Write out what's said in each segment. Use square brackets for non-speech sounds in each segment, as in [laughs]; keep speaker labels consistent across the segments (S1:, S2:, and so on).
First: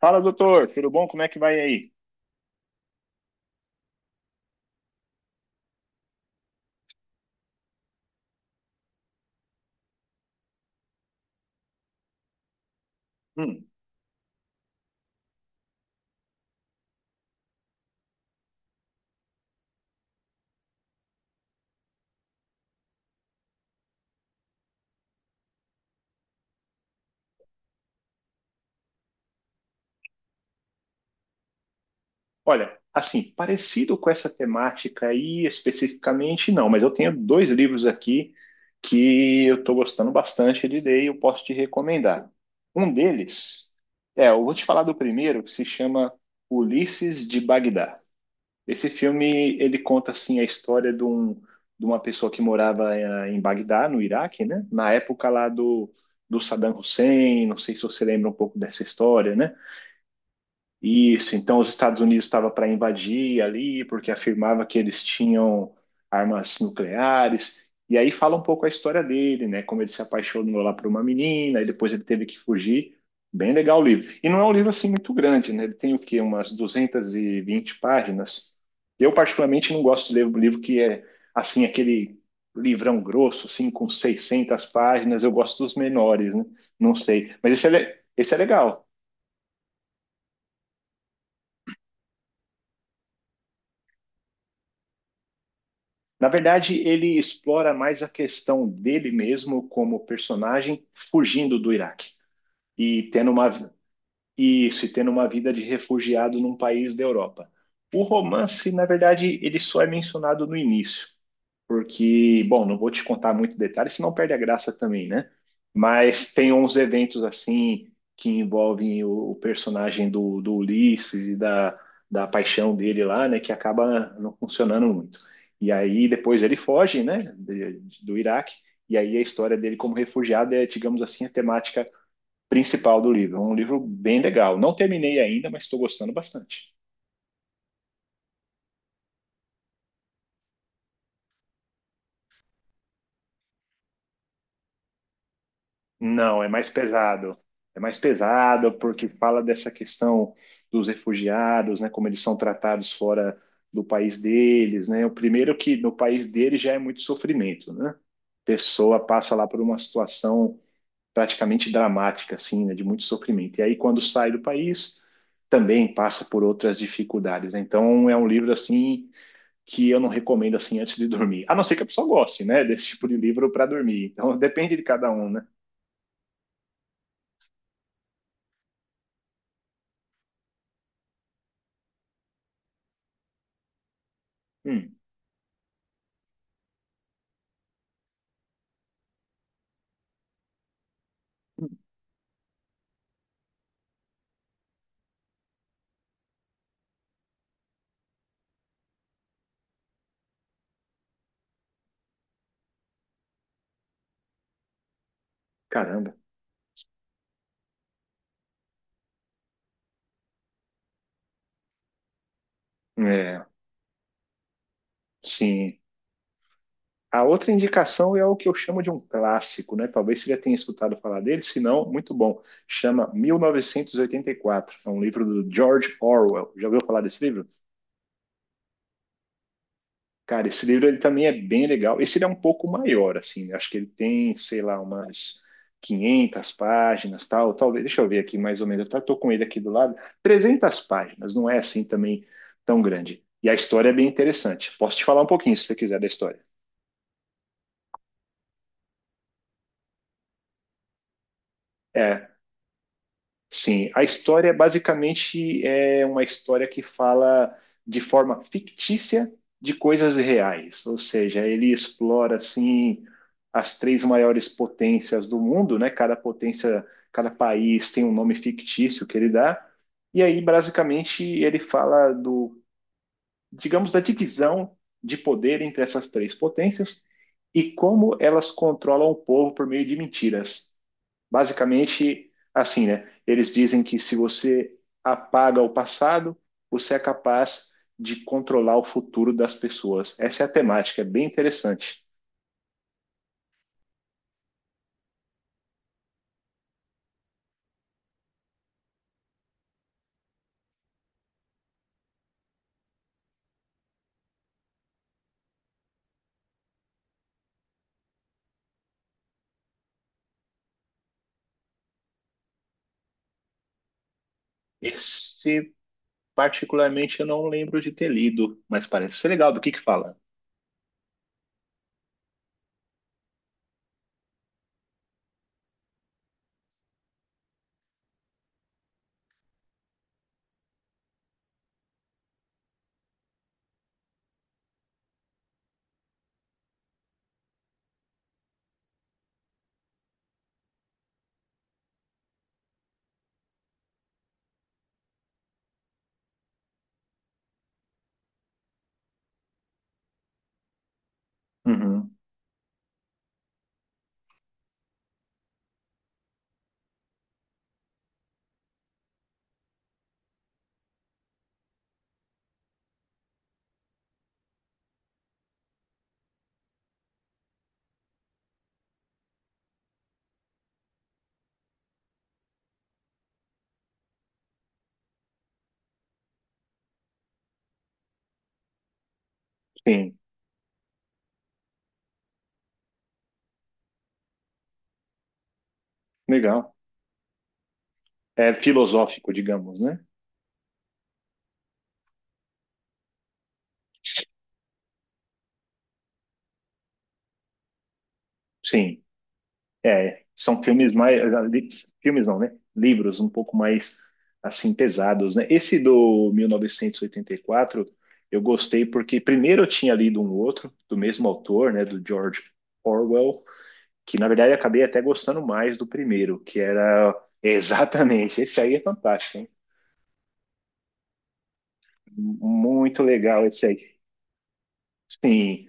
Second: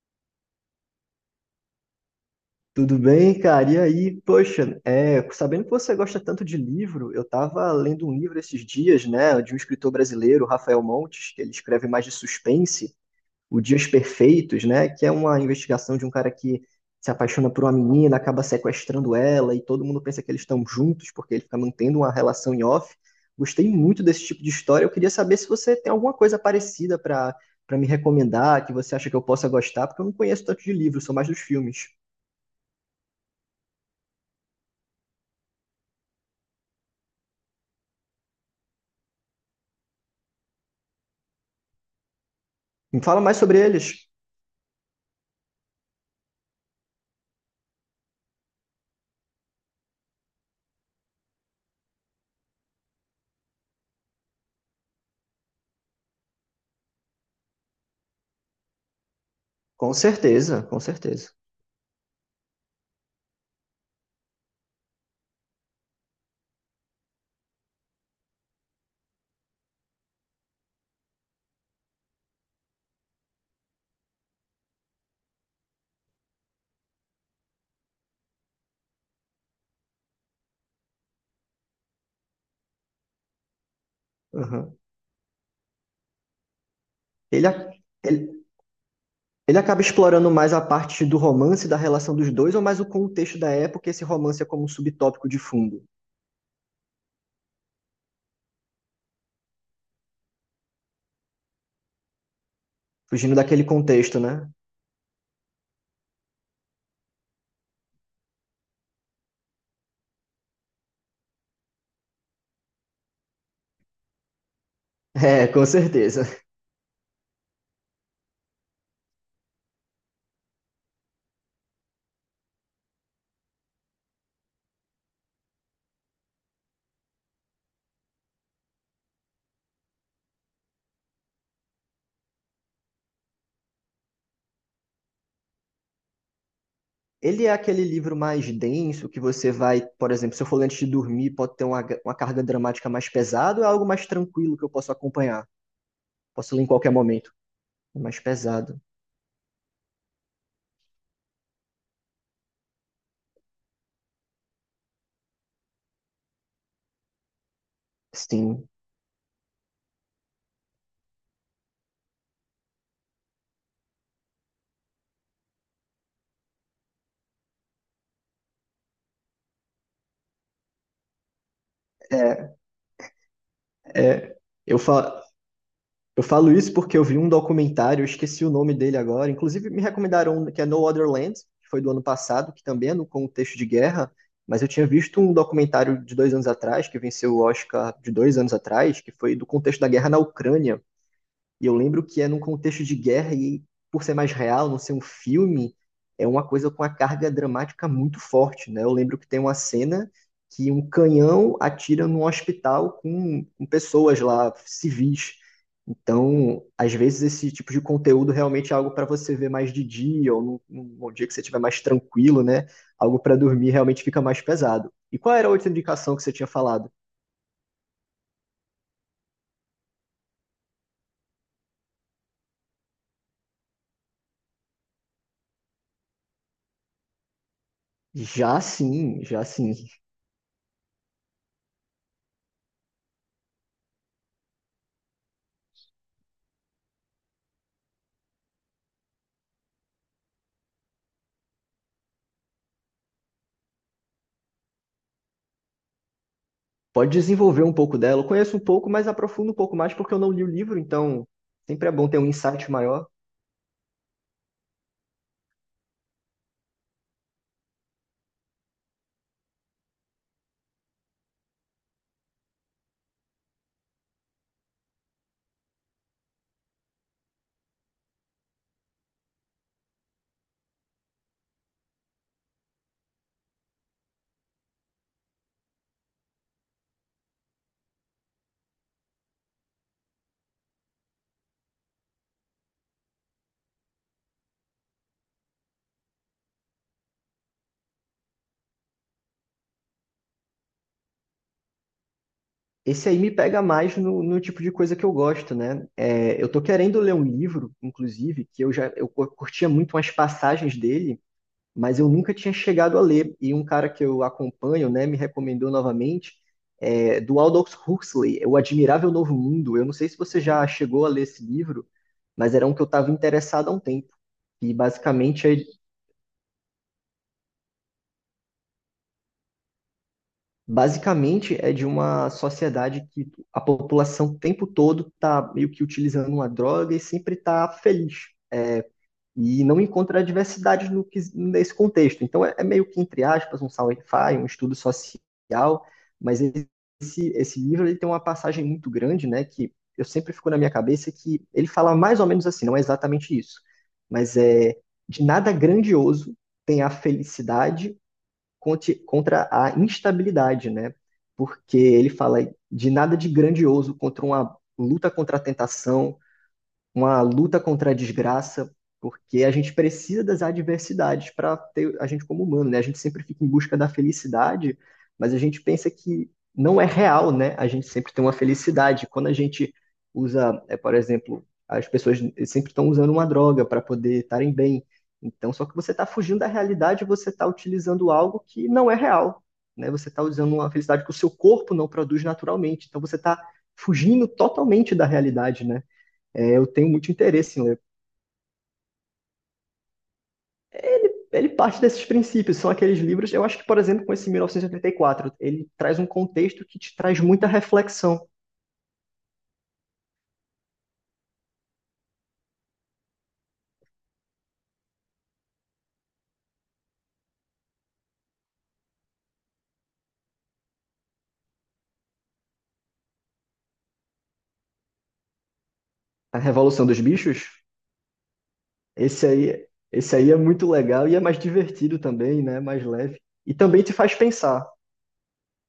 S1: Fala, doutor, tudo bom? Como é que vai aí?
S2: Tudo bem, cara? E aí, poxa, sabendo que você gosta tanto de livro, eu tava lendo um livro esses dias, né, de um escritor brasileiro, Rafael Montes, que ele escreve mais de suspense, O
S1: Hum,
S2: Dias Perfeitos, né, que é uma investigação de um cara que se apaixona por uma menina, acaba sequestrando ela e todo mundo pensa que eles estão juntos porque ele fica mantendo uma relação em off. Gostei muito desse tipo de história. Eu queria saber se você tem alguma coisa parecida para me recomendar, que você acha que eu possa gostar, porque eu não conheço tanto de livro, sou mais dos filmes.
S1: olha, assim, parecido com essa temática aí especificamente, não, mas eu tenho dois livros aqui que eu estou gostando bastante de ler e eu posso te recomendar. Um
S2: Me fala mais sobre
S1: deles,
S2: eles.
S1: eu vou te falar do primeiro, que se chama Ulisses de Bagdá. Esse filme, ele conta, assim, a história de, um, de uma pessoa que morava em Bagdá, no Iraque, né? Na época lá do Saddam Hussein, não sei se você lembra um pouco dessa história, né?
S2: Com certeza, com certeza.
S1: Isso, então os Estados Unidos estavam para invadir ali, porque afirmava que eles tinham armas nucleares. E aí fala um pouco a história dele, né? Como ele se apaixonou lá por uma menina, e depois ele teve que fugir. Bem legal o livro. E não é um livro assim muito grande, né? Ele tem o quê? Umas 220 páginas. Eu, particularmente, não gosto de ler um livro que é assim, aquele livrão grosso, assim, com seiscentas
S2: Aham.
S1: páginas. Eu gosto dos menores, né? Não sei.
S2: Ele,
S1: Mas esse é,
S2: a- ele,
S1: esse é legal.
S2: ele acaba explorando mais a parte do romance, da relação dos dois, ou mais o contexto da época, e esse romance é como um subtópico de fundo,
S1: Na verdade, ele explora mais a questão dele mesmo como personagem fugindo do Iraque e tendo
S2: fugindo
S1: uma
S2: daquele contexto, né? [laughs]
S1: isso, e tendo uma vida de refugiado num país da Europa. O romance, na verdade, ele só é mencionado no início porque, bom, não vou te contar muito detalhe, senão perde a graça também, né?
S2: É, com certeza.
S1: Mas tem uns eventos assim que envolvem o personagem do Ulisses e da paixão dele lá, né? Que acaba não funcionando muito. E aí depois ele foge, né? Do Iraque. E aí a história dele como refugiado é, digamos assim, a temática principal do livro. É um livro bem legal. Não terminei ainda, mas estou gostando bastante.
S2: Ele é aquele livro mais denso que você vai, por exemplo, se eu for ler antes de dormir, pode ter uma carga dramática mais pesada, ou é algo mais tranquilo que eu posso acompanhar?
S1: Não, é
S2: Posso ler em
S1: mais
S2: qualquer momento.
S1: pesado. É mais
S2: É mais
S1: pesado
S2: pesado.
S1: porque fala dessa questão dos refugiados, né, como eles são tratados fora do país deles, né? O primeiro que no país deles já é muito sofrimento, né?
S2: Sim.
S1: Pessoa passa lá por uma situação praticamente dramática, assim, né, de muito sofrimento. E aí quando sai do país, também passa por outras dificuldades. Então é um livro assim que eu não recomendo assim antes de dormir. A não ser que a pessoa goste,
S2: É,
S1: né, desse tipo de livro para dormir.
S2: é
S1: Então [laughs] depende
S2: eu
S1: de cada
S2: falo.
S1: um, né?
S2: Eu falo isso porque eu vi um documentário, eu esqueci o nome dele agora. Inclusive, me recomendaram um que é No Other Land, que foi do ano passado, que também é no contexto de guerra. Mas eu tinha
S1: Hum.
S2: visto um documentário de 2 anos atrás, que venceu o Oscar de 2 anos atrás, que foi do contexto da guerra na Ucrânia. E eu lembro que é num contexto de guerra e por ser mais real, não ser um filme, é uma coisa com uma carga dramática muito forte, né? Eu lembro que tem uma cena que um canhão atira num hospital com pessoas lá, civis.
S1: Caramba.
S2: Então, às vezes esse tipo de conteúdo realmente é algo para você ver mais de dia ou num dia que você estiver mais tranquilo, né? Algo para
S1: É,
S2: dormir realmente fica mais pesado. E qual era a outra
S1: sim.
S2: indicação que você tinha falado?
S1: A outra indicação é o que eu chamo de um clássico, né? Talvez você já tenha escutado falar dele, se não, muito bom. Chama 1984. É um livro do George Orwell. Já ouviu falar desse livro?
S2: Já sim, já sim.
S1: Cara, esse livro ele também é bem legal. Esse ele é um pouco maior, assim. Né? Acho que ele tem, sei lá, umas 500 páginas, tal. Talvez, deixa eu ver aqui mais ou menos. Tô com ele aqui do lado. 300 páginas. Não é assim também tão grande. E a história é bem interessante. Posso te falar um pouquinho, se você quiser, da história.
S2: Pode desenvolver um pouco dela. Eu conheço um pouco, mas aprofundo um pouco mais porque eu não li o livro, então sempre é bom ter um
S1: É,
S2: insight maior.
S1: sim, a história basicamente é uma história que fala de forma fictícia de coisas reais, ou seja, ele explora assim as três maiores potências do mundo, né? Cada potência, cada país tem um nome fictício que ele dá, e aí basicamente ele fala do, digamos, da divisão de poder entre essas três potências e como elas controlam o povo por meio de mentiras. Basicamente, assim, né? Eles dizem que se você apaga o passado, você é capaz de controlar o futuro das pessoas. Essa é a temática, é bem interessante.
S2: Esse aí me pega mais no tipo de coisa que eu gosto, né? Eu tô querendo ler um livro, inclusive, que eu já eu curtia muito umas passagens dele, mas eu nunca tinha chegado a ler. E um cara que eu acompanho, né, me recomendou novamente, do Aldous Huxley, O Admirável Novo Mundo. Eu não sei se você já chegou a ler esse livro, mas era um que eu estava interessado há um tempo. E basicamente é
S1: Esse, particularmente, eu não lembro de ter lido, mas parece ser legal. Do que fala?
S2: Basicamente, é de uma sociedade que a população o tempo todo está meio que utilizando uma droga e sempre está feliz. E não encontra diversidade no, que- nesse contexto. Então, é meio que, entre aspas, um sci-fi, um estudo social, mas esse livro ele tem uma passagem muito grande, né, que eu sempre fico na minha cabeça que ele fala mais ou menos assim, não é exatamente isso, mas é de nada grandioso tem a felicidade contra a instabilidade, né? Porque ele
S1: Uhum.
S2: fala de nada de grandioso contra uma luta contra a tentação, uma luta contra a desgraça, porque a gente precisa das adversidades para ter a gente como humano, né? A gente sempre fica em busca da felicidade, mas a gente pensa que não é real, né? A gente sempre tem uma felicidade. Quando a gente usa, por exemplo, as pessoas sempre estão usando uma droga para poder estarem bem. Então, só que você está fugindo da realidade, você está utilizando algo que não é real, né? Você
S1: Sim,
S2: está usando uma felicidade que o seu corpo não produz naturalmente. Então, você está fugindo totalmente da realidade, né? É, eu
S1: legal.
S2: tenho muito interesse em ler.
S1: É filosófico, digamos, né?
S2: Ele parte desses princípios, são aqueles livros. Eu acho que, por exemplo, com esse mil novecentos e oitenta e quatro ele traz um contexto que te traz muita reflexão.
S1: Sim. É, são filmes mais. li- Filmes não, né? Livros um pouco mais assim pesados, né? Esse do mil novecentos e oitenta e quatro, eu gostei porque primeiro eu tinha lido um outro do mesmo autor, né? Do George Orwell, que na verdade eu acabei até gostando mais do
S2: A
S1: primeiro, que
S2: Revolução dos
S1: era [laughs]
S2: Bichos,
S1: exatamente esse aí é
S2: esse
S1: fantástico, hein?
S2: aí, esse aí é muito legal e é mais divertido também, né? Mais
S1: Muito
S2: leve.
S1: legal
S2: E
S1: esse
S2: também te
S1: aí.
S2: faz pensar.
S1: Sim,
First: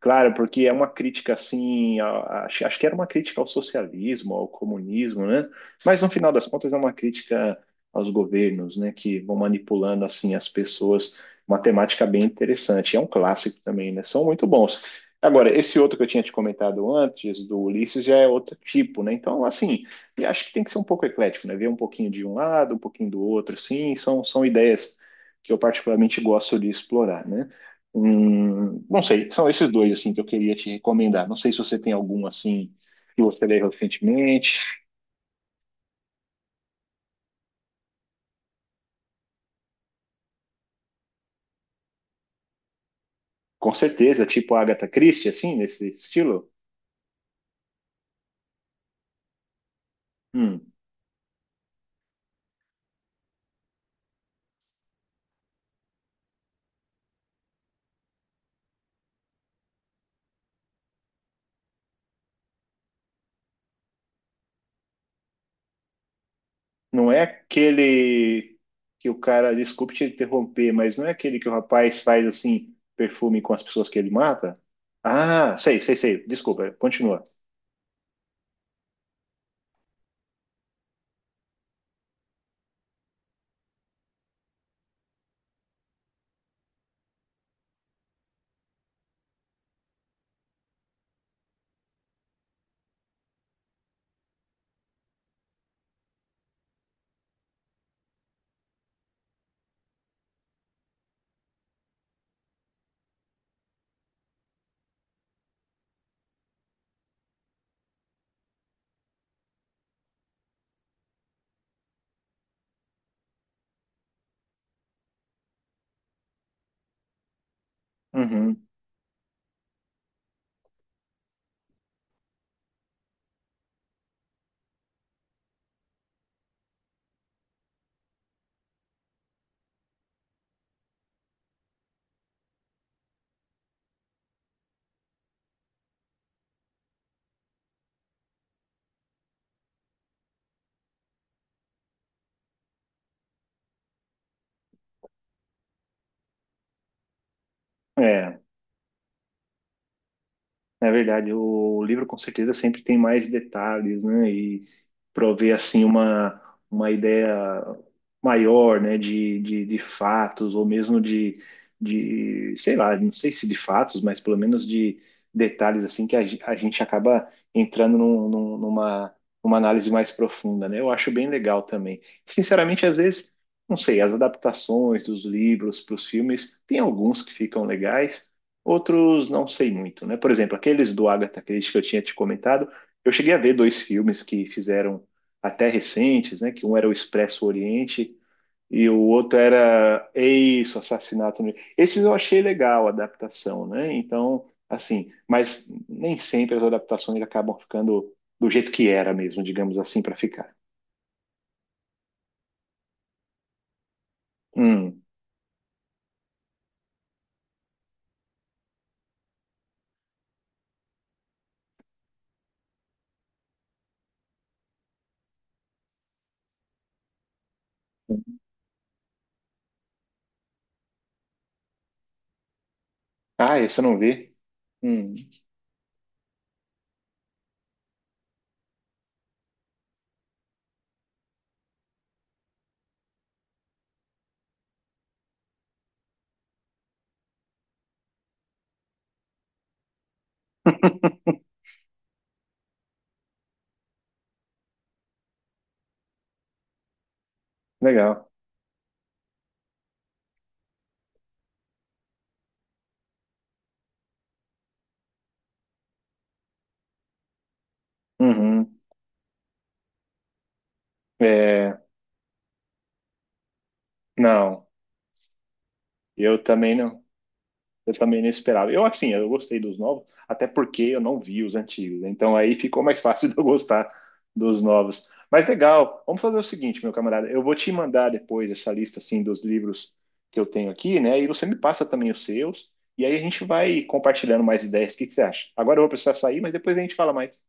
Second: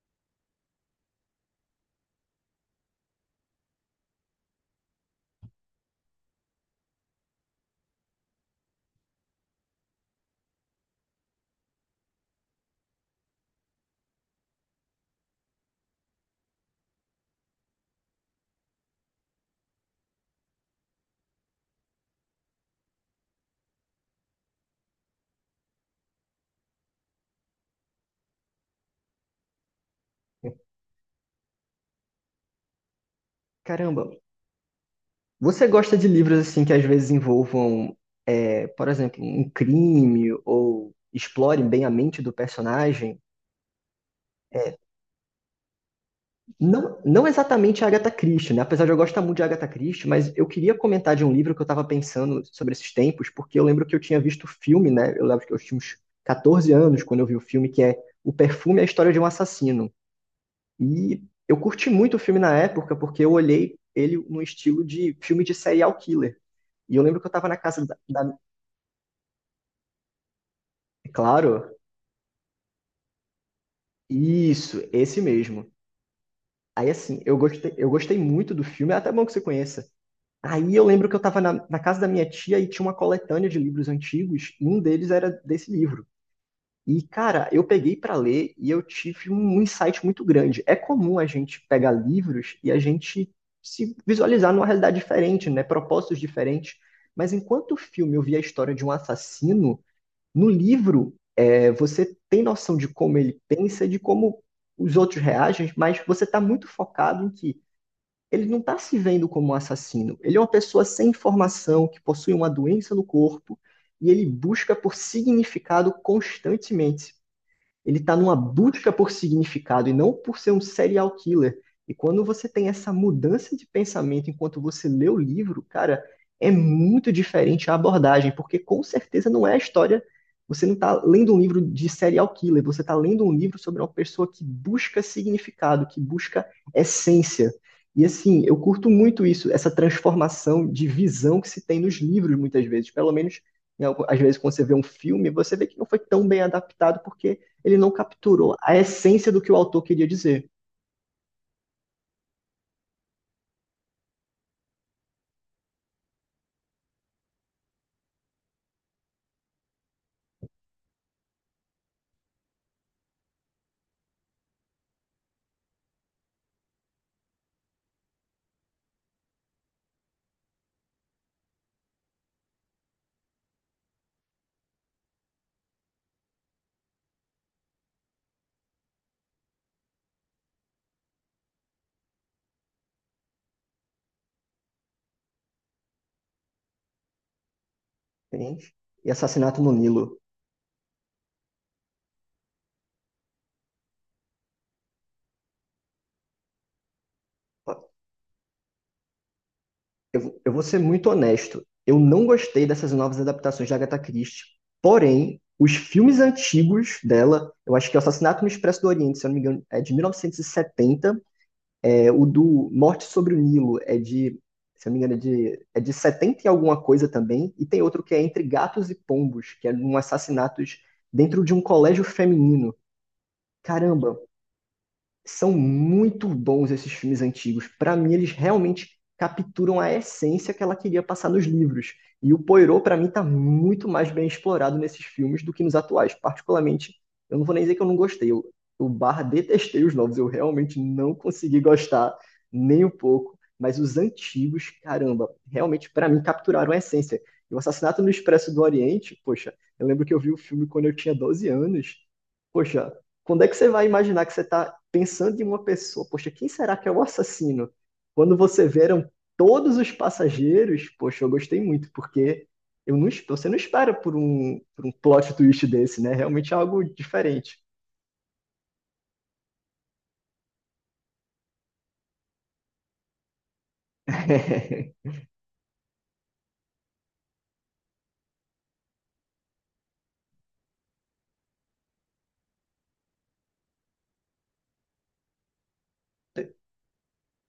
S1: claro, porque é uma crítica assim, acho, acho que era uma crítica ao socialismo, ao comunismo, né? Mas no final das contas é uma crítica aos governos, né, que vão manipulando assim as pessoas, uma temática bem interessante. É um clássico também, né? São muito bons. Agora, esse outro que eu tinha te comentado antes, do Ulisses, já é outro tipo, né? Então, assim, eu acho que tem que ser um pouco eclético, né? Ver um pouquinho de um lado, um pouquinho do outro, assim, são ideias que eu particularmente gosto de explorar, né? Não sei, são esses dois assim que eu queria te recomendar. Não sei se você tem algum assim que você leu
S2: Caramba,
S1: recentemente.
S2: você gosta de livros assim que às vezes envolvam, por exemplo, um crime ou explorem bem a mente do personagem?
S1: Com certeza, tipo Agatha Christie, assim, nesse estilo.
S2: Não, não exatamente a Agatha Christie, né? Apesar de eu gostar muito de Agatha Christie, mas eu
S1: Hum,
S2: queria comentar de um livro que eu estava pensando sobre esses tempos, porque eu lembro que eu tinha visto o filme, né? Eu lembro que eu tinha uns 14 anos quando eu vi o filme, que é O Perfume e a História de um Assassino. E eu curti muito o filme na época, porque eu olhei ele no estilo de filme de serial killer. E eu
S1: não
S2: lembro
S1: é
S2: que eu estava na casa da.
S1: aquele que o cara, desculpe te interromper, mas não é aquele que o
S2: Claro,
S1: rapaz faz assim perfume com as pessoas que ele mata?
S2: isso, esse
S1: Ah,
S2: mesmo.
S1: sei, sei, sei. Desculpa,
S2: Aí assim,
S1: continua.
S2: eu gostei muito do filme, é até bom que você conheça. Aí eu lembro que eu estava na casa da minha tia e tinha uma coletânea de livros antigos, e um deles era desse livro. E, cara, eu peguei para ler e eu tive um insight muito grande. É comum a gente pegar livros e a gente se visualizar numa realidade diferente, né? Propósitos diferentes. Mas enquanto o filme eu via a história de um assassino, no livro você tem noção de como ele pensa, de como os outros reagem, mas você está muito focado em que ele não está se vendo como um assassino. Ele é uma pessoa sem informação, que possui uma doença no corpo, e ele busca por significado constantemente. Ele está numa
S1: Uhum,
S2: busca por significado e não por ser um serial killer. E quando você tem essa mudança de pensamento enquanto você lê o livro, cara, é muito diferente a abordagem, porque com certeza não é a história. Você não está lendo um livro de serial killer, você está lendo um livro sobre uma pessoa que busca significado, que busca essência. E assim, eu curto muito isso, essa transformação de visão que se tem nos livros, muitas vezes. Pelo menos, às vezes, quando você vê um filme, você vê que não foi tão bem adaptado, porque ele não
S1: é.
S2: capturou a essência do que o autor queria dizer.
S1: É verdade, o livro com certeza sempre tem mais detalhes, né? E prover assim uma ideia maior, né? De fatos ou mesmo de, sei lá, não sei se de fatos, mas pelo menos de detalhes assim que a gente acaba entrando numa, numa análise mais profunda, né? Eu acho bem legal também. Sinceramente, às vezes, não sei, as adaptações dos livros para os filmes, tem alguns que ficam legais. Outros não sei muito, né? Por exemplo, aqueles do Agatha Christie que eu tinha te comentado, eu cheguei a ver dois filmes que fizeram até recentes, né? Que um era o Expresso Oriente
S2: Entende?
S1: e o
S2: E
S1: outro
S2: Assassinato no
S1: era
S2: Nilo.
S1: Eis, o Assassinato no... Esses eu achei legal a adaptação, né? Então, assim, mas nem sempre as adaptações acabam ficando do jeito que era mesmo, digamos assim, para
S2: Eu
S1: ficar.
S2: vou ser muito honesto. Eu não gostei dessas novas adaptações de Agatha Christie.
S1: Hum.
S2: Porém, os filmes antigos dela, eu acho que é o Assassinato no Expresso do Oriente, se eu não me engano, é de 1970. É, o do Morte sobre o Nilo é de, se eu não me engano, é de 70 e alguma coisa também. E tem outro que é Entre Gatos e Pombos, que é um assassinato dentro de um colégio feminino.
S1: Ah, esse eu não
S2: Caramba,
S1: vi. Hum.
S2: são muito bons esses filmes antigos. Para mim, eles realmente capturam a essência que ela queria passar nos livros. E o Poirot, para mim, tá muito mais bem explorado nesses filmes do que nos atuais. Particularmente, eu não vou nem dizer que eu não gostei. Eu barra detestei os novos. Eu realmente não
S1: [laughs]
S2: consegui gostar nem um pouco. Mas os antigos, caramba, realmente, para mim, capturaram a essência. E o Assassinato no
S1: Legal.
S2: Expresso do Oriente, poxa, eu lembro que eu vi o filme quando eu tinha 12 anos. Poxa, quando é que você vai imaginar que você está pensando em uma pessoa, poxa, quem será que é o assassino? Quando você
S1: Uhum.
S2: veram todos os passageiros, poxa, eu gostei
S1: É,
S2: muito, porque eu não, você não espera por um,
S1: não,
S2: por um plot twist desse, né?
S1: eu
S2: Realmente é
S1: também
S2: algo
S1: não.
S2: diferente.
S1: Eu também não esperava. Eu, assim, eu gostei dos novos, até porque eu não vi os antigos. Né? Então aí ficou mais fácil [laughs] de eu gostar dos
S2: [laughs]
S1: novos. Mas legal, vamos fazer o seguinte, meu camarada. Eu vou te mandar depois essa lista, assim, dos livros que eu tenho aqui, né? E você me passa também os seus. E aí a gente vai compartilhando mais ideias. O que que você acha? Agora eu vou precisar sair, mas depois a gente fala mais.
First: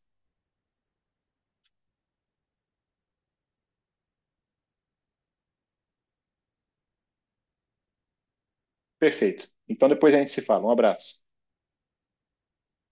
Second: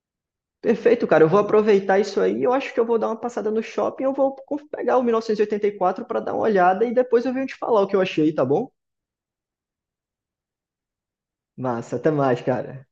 S2: Perfeito, cara. Eu vou aproveitar isso aí. Eu acho que eu vou dar uma passada no shopping. Eu vou pegar o 1984 para dar uma olhada e depois eu venho te falar o que eu achei, tá bom?
S1: Perfeito. Então depois a gente se fala. Um abraço.
S2: Massa, até mais, cara.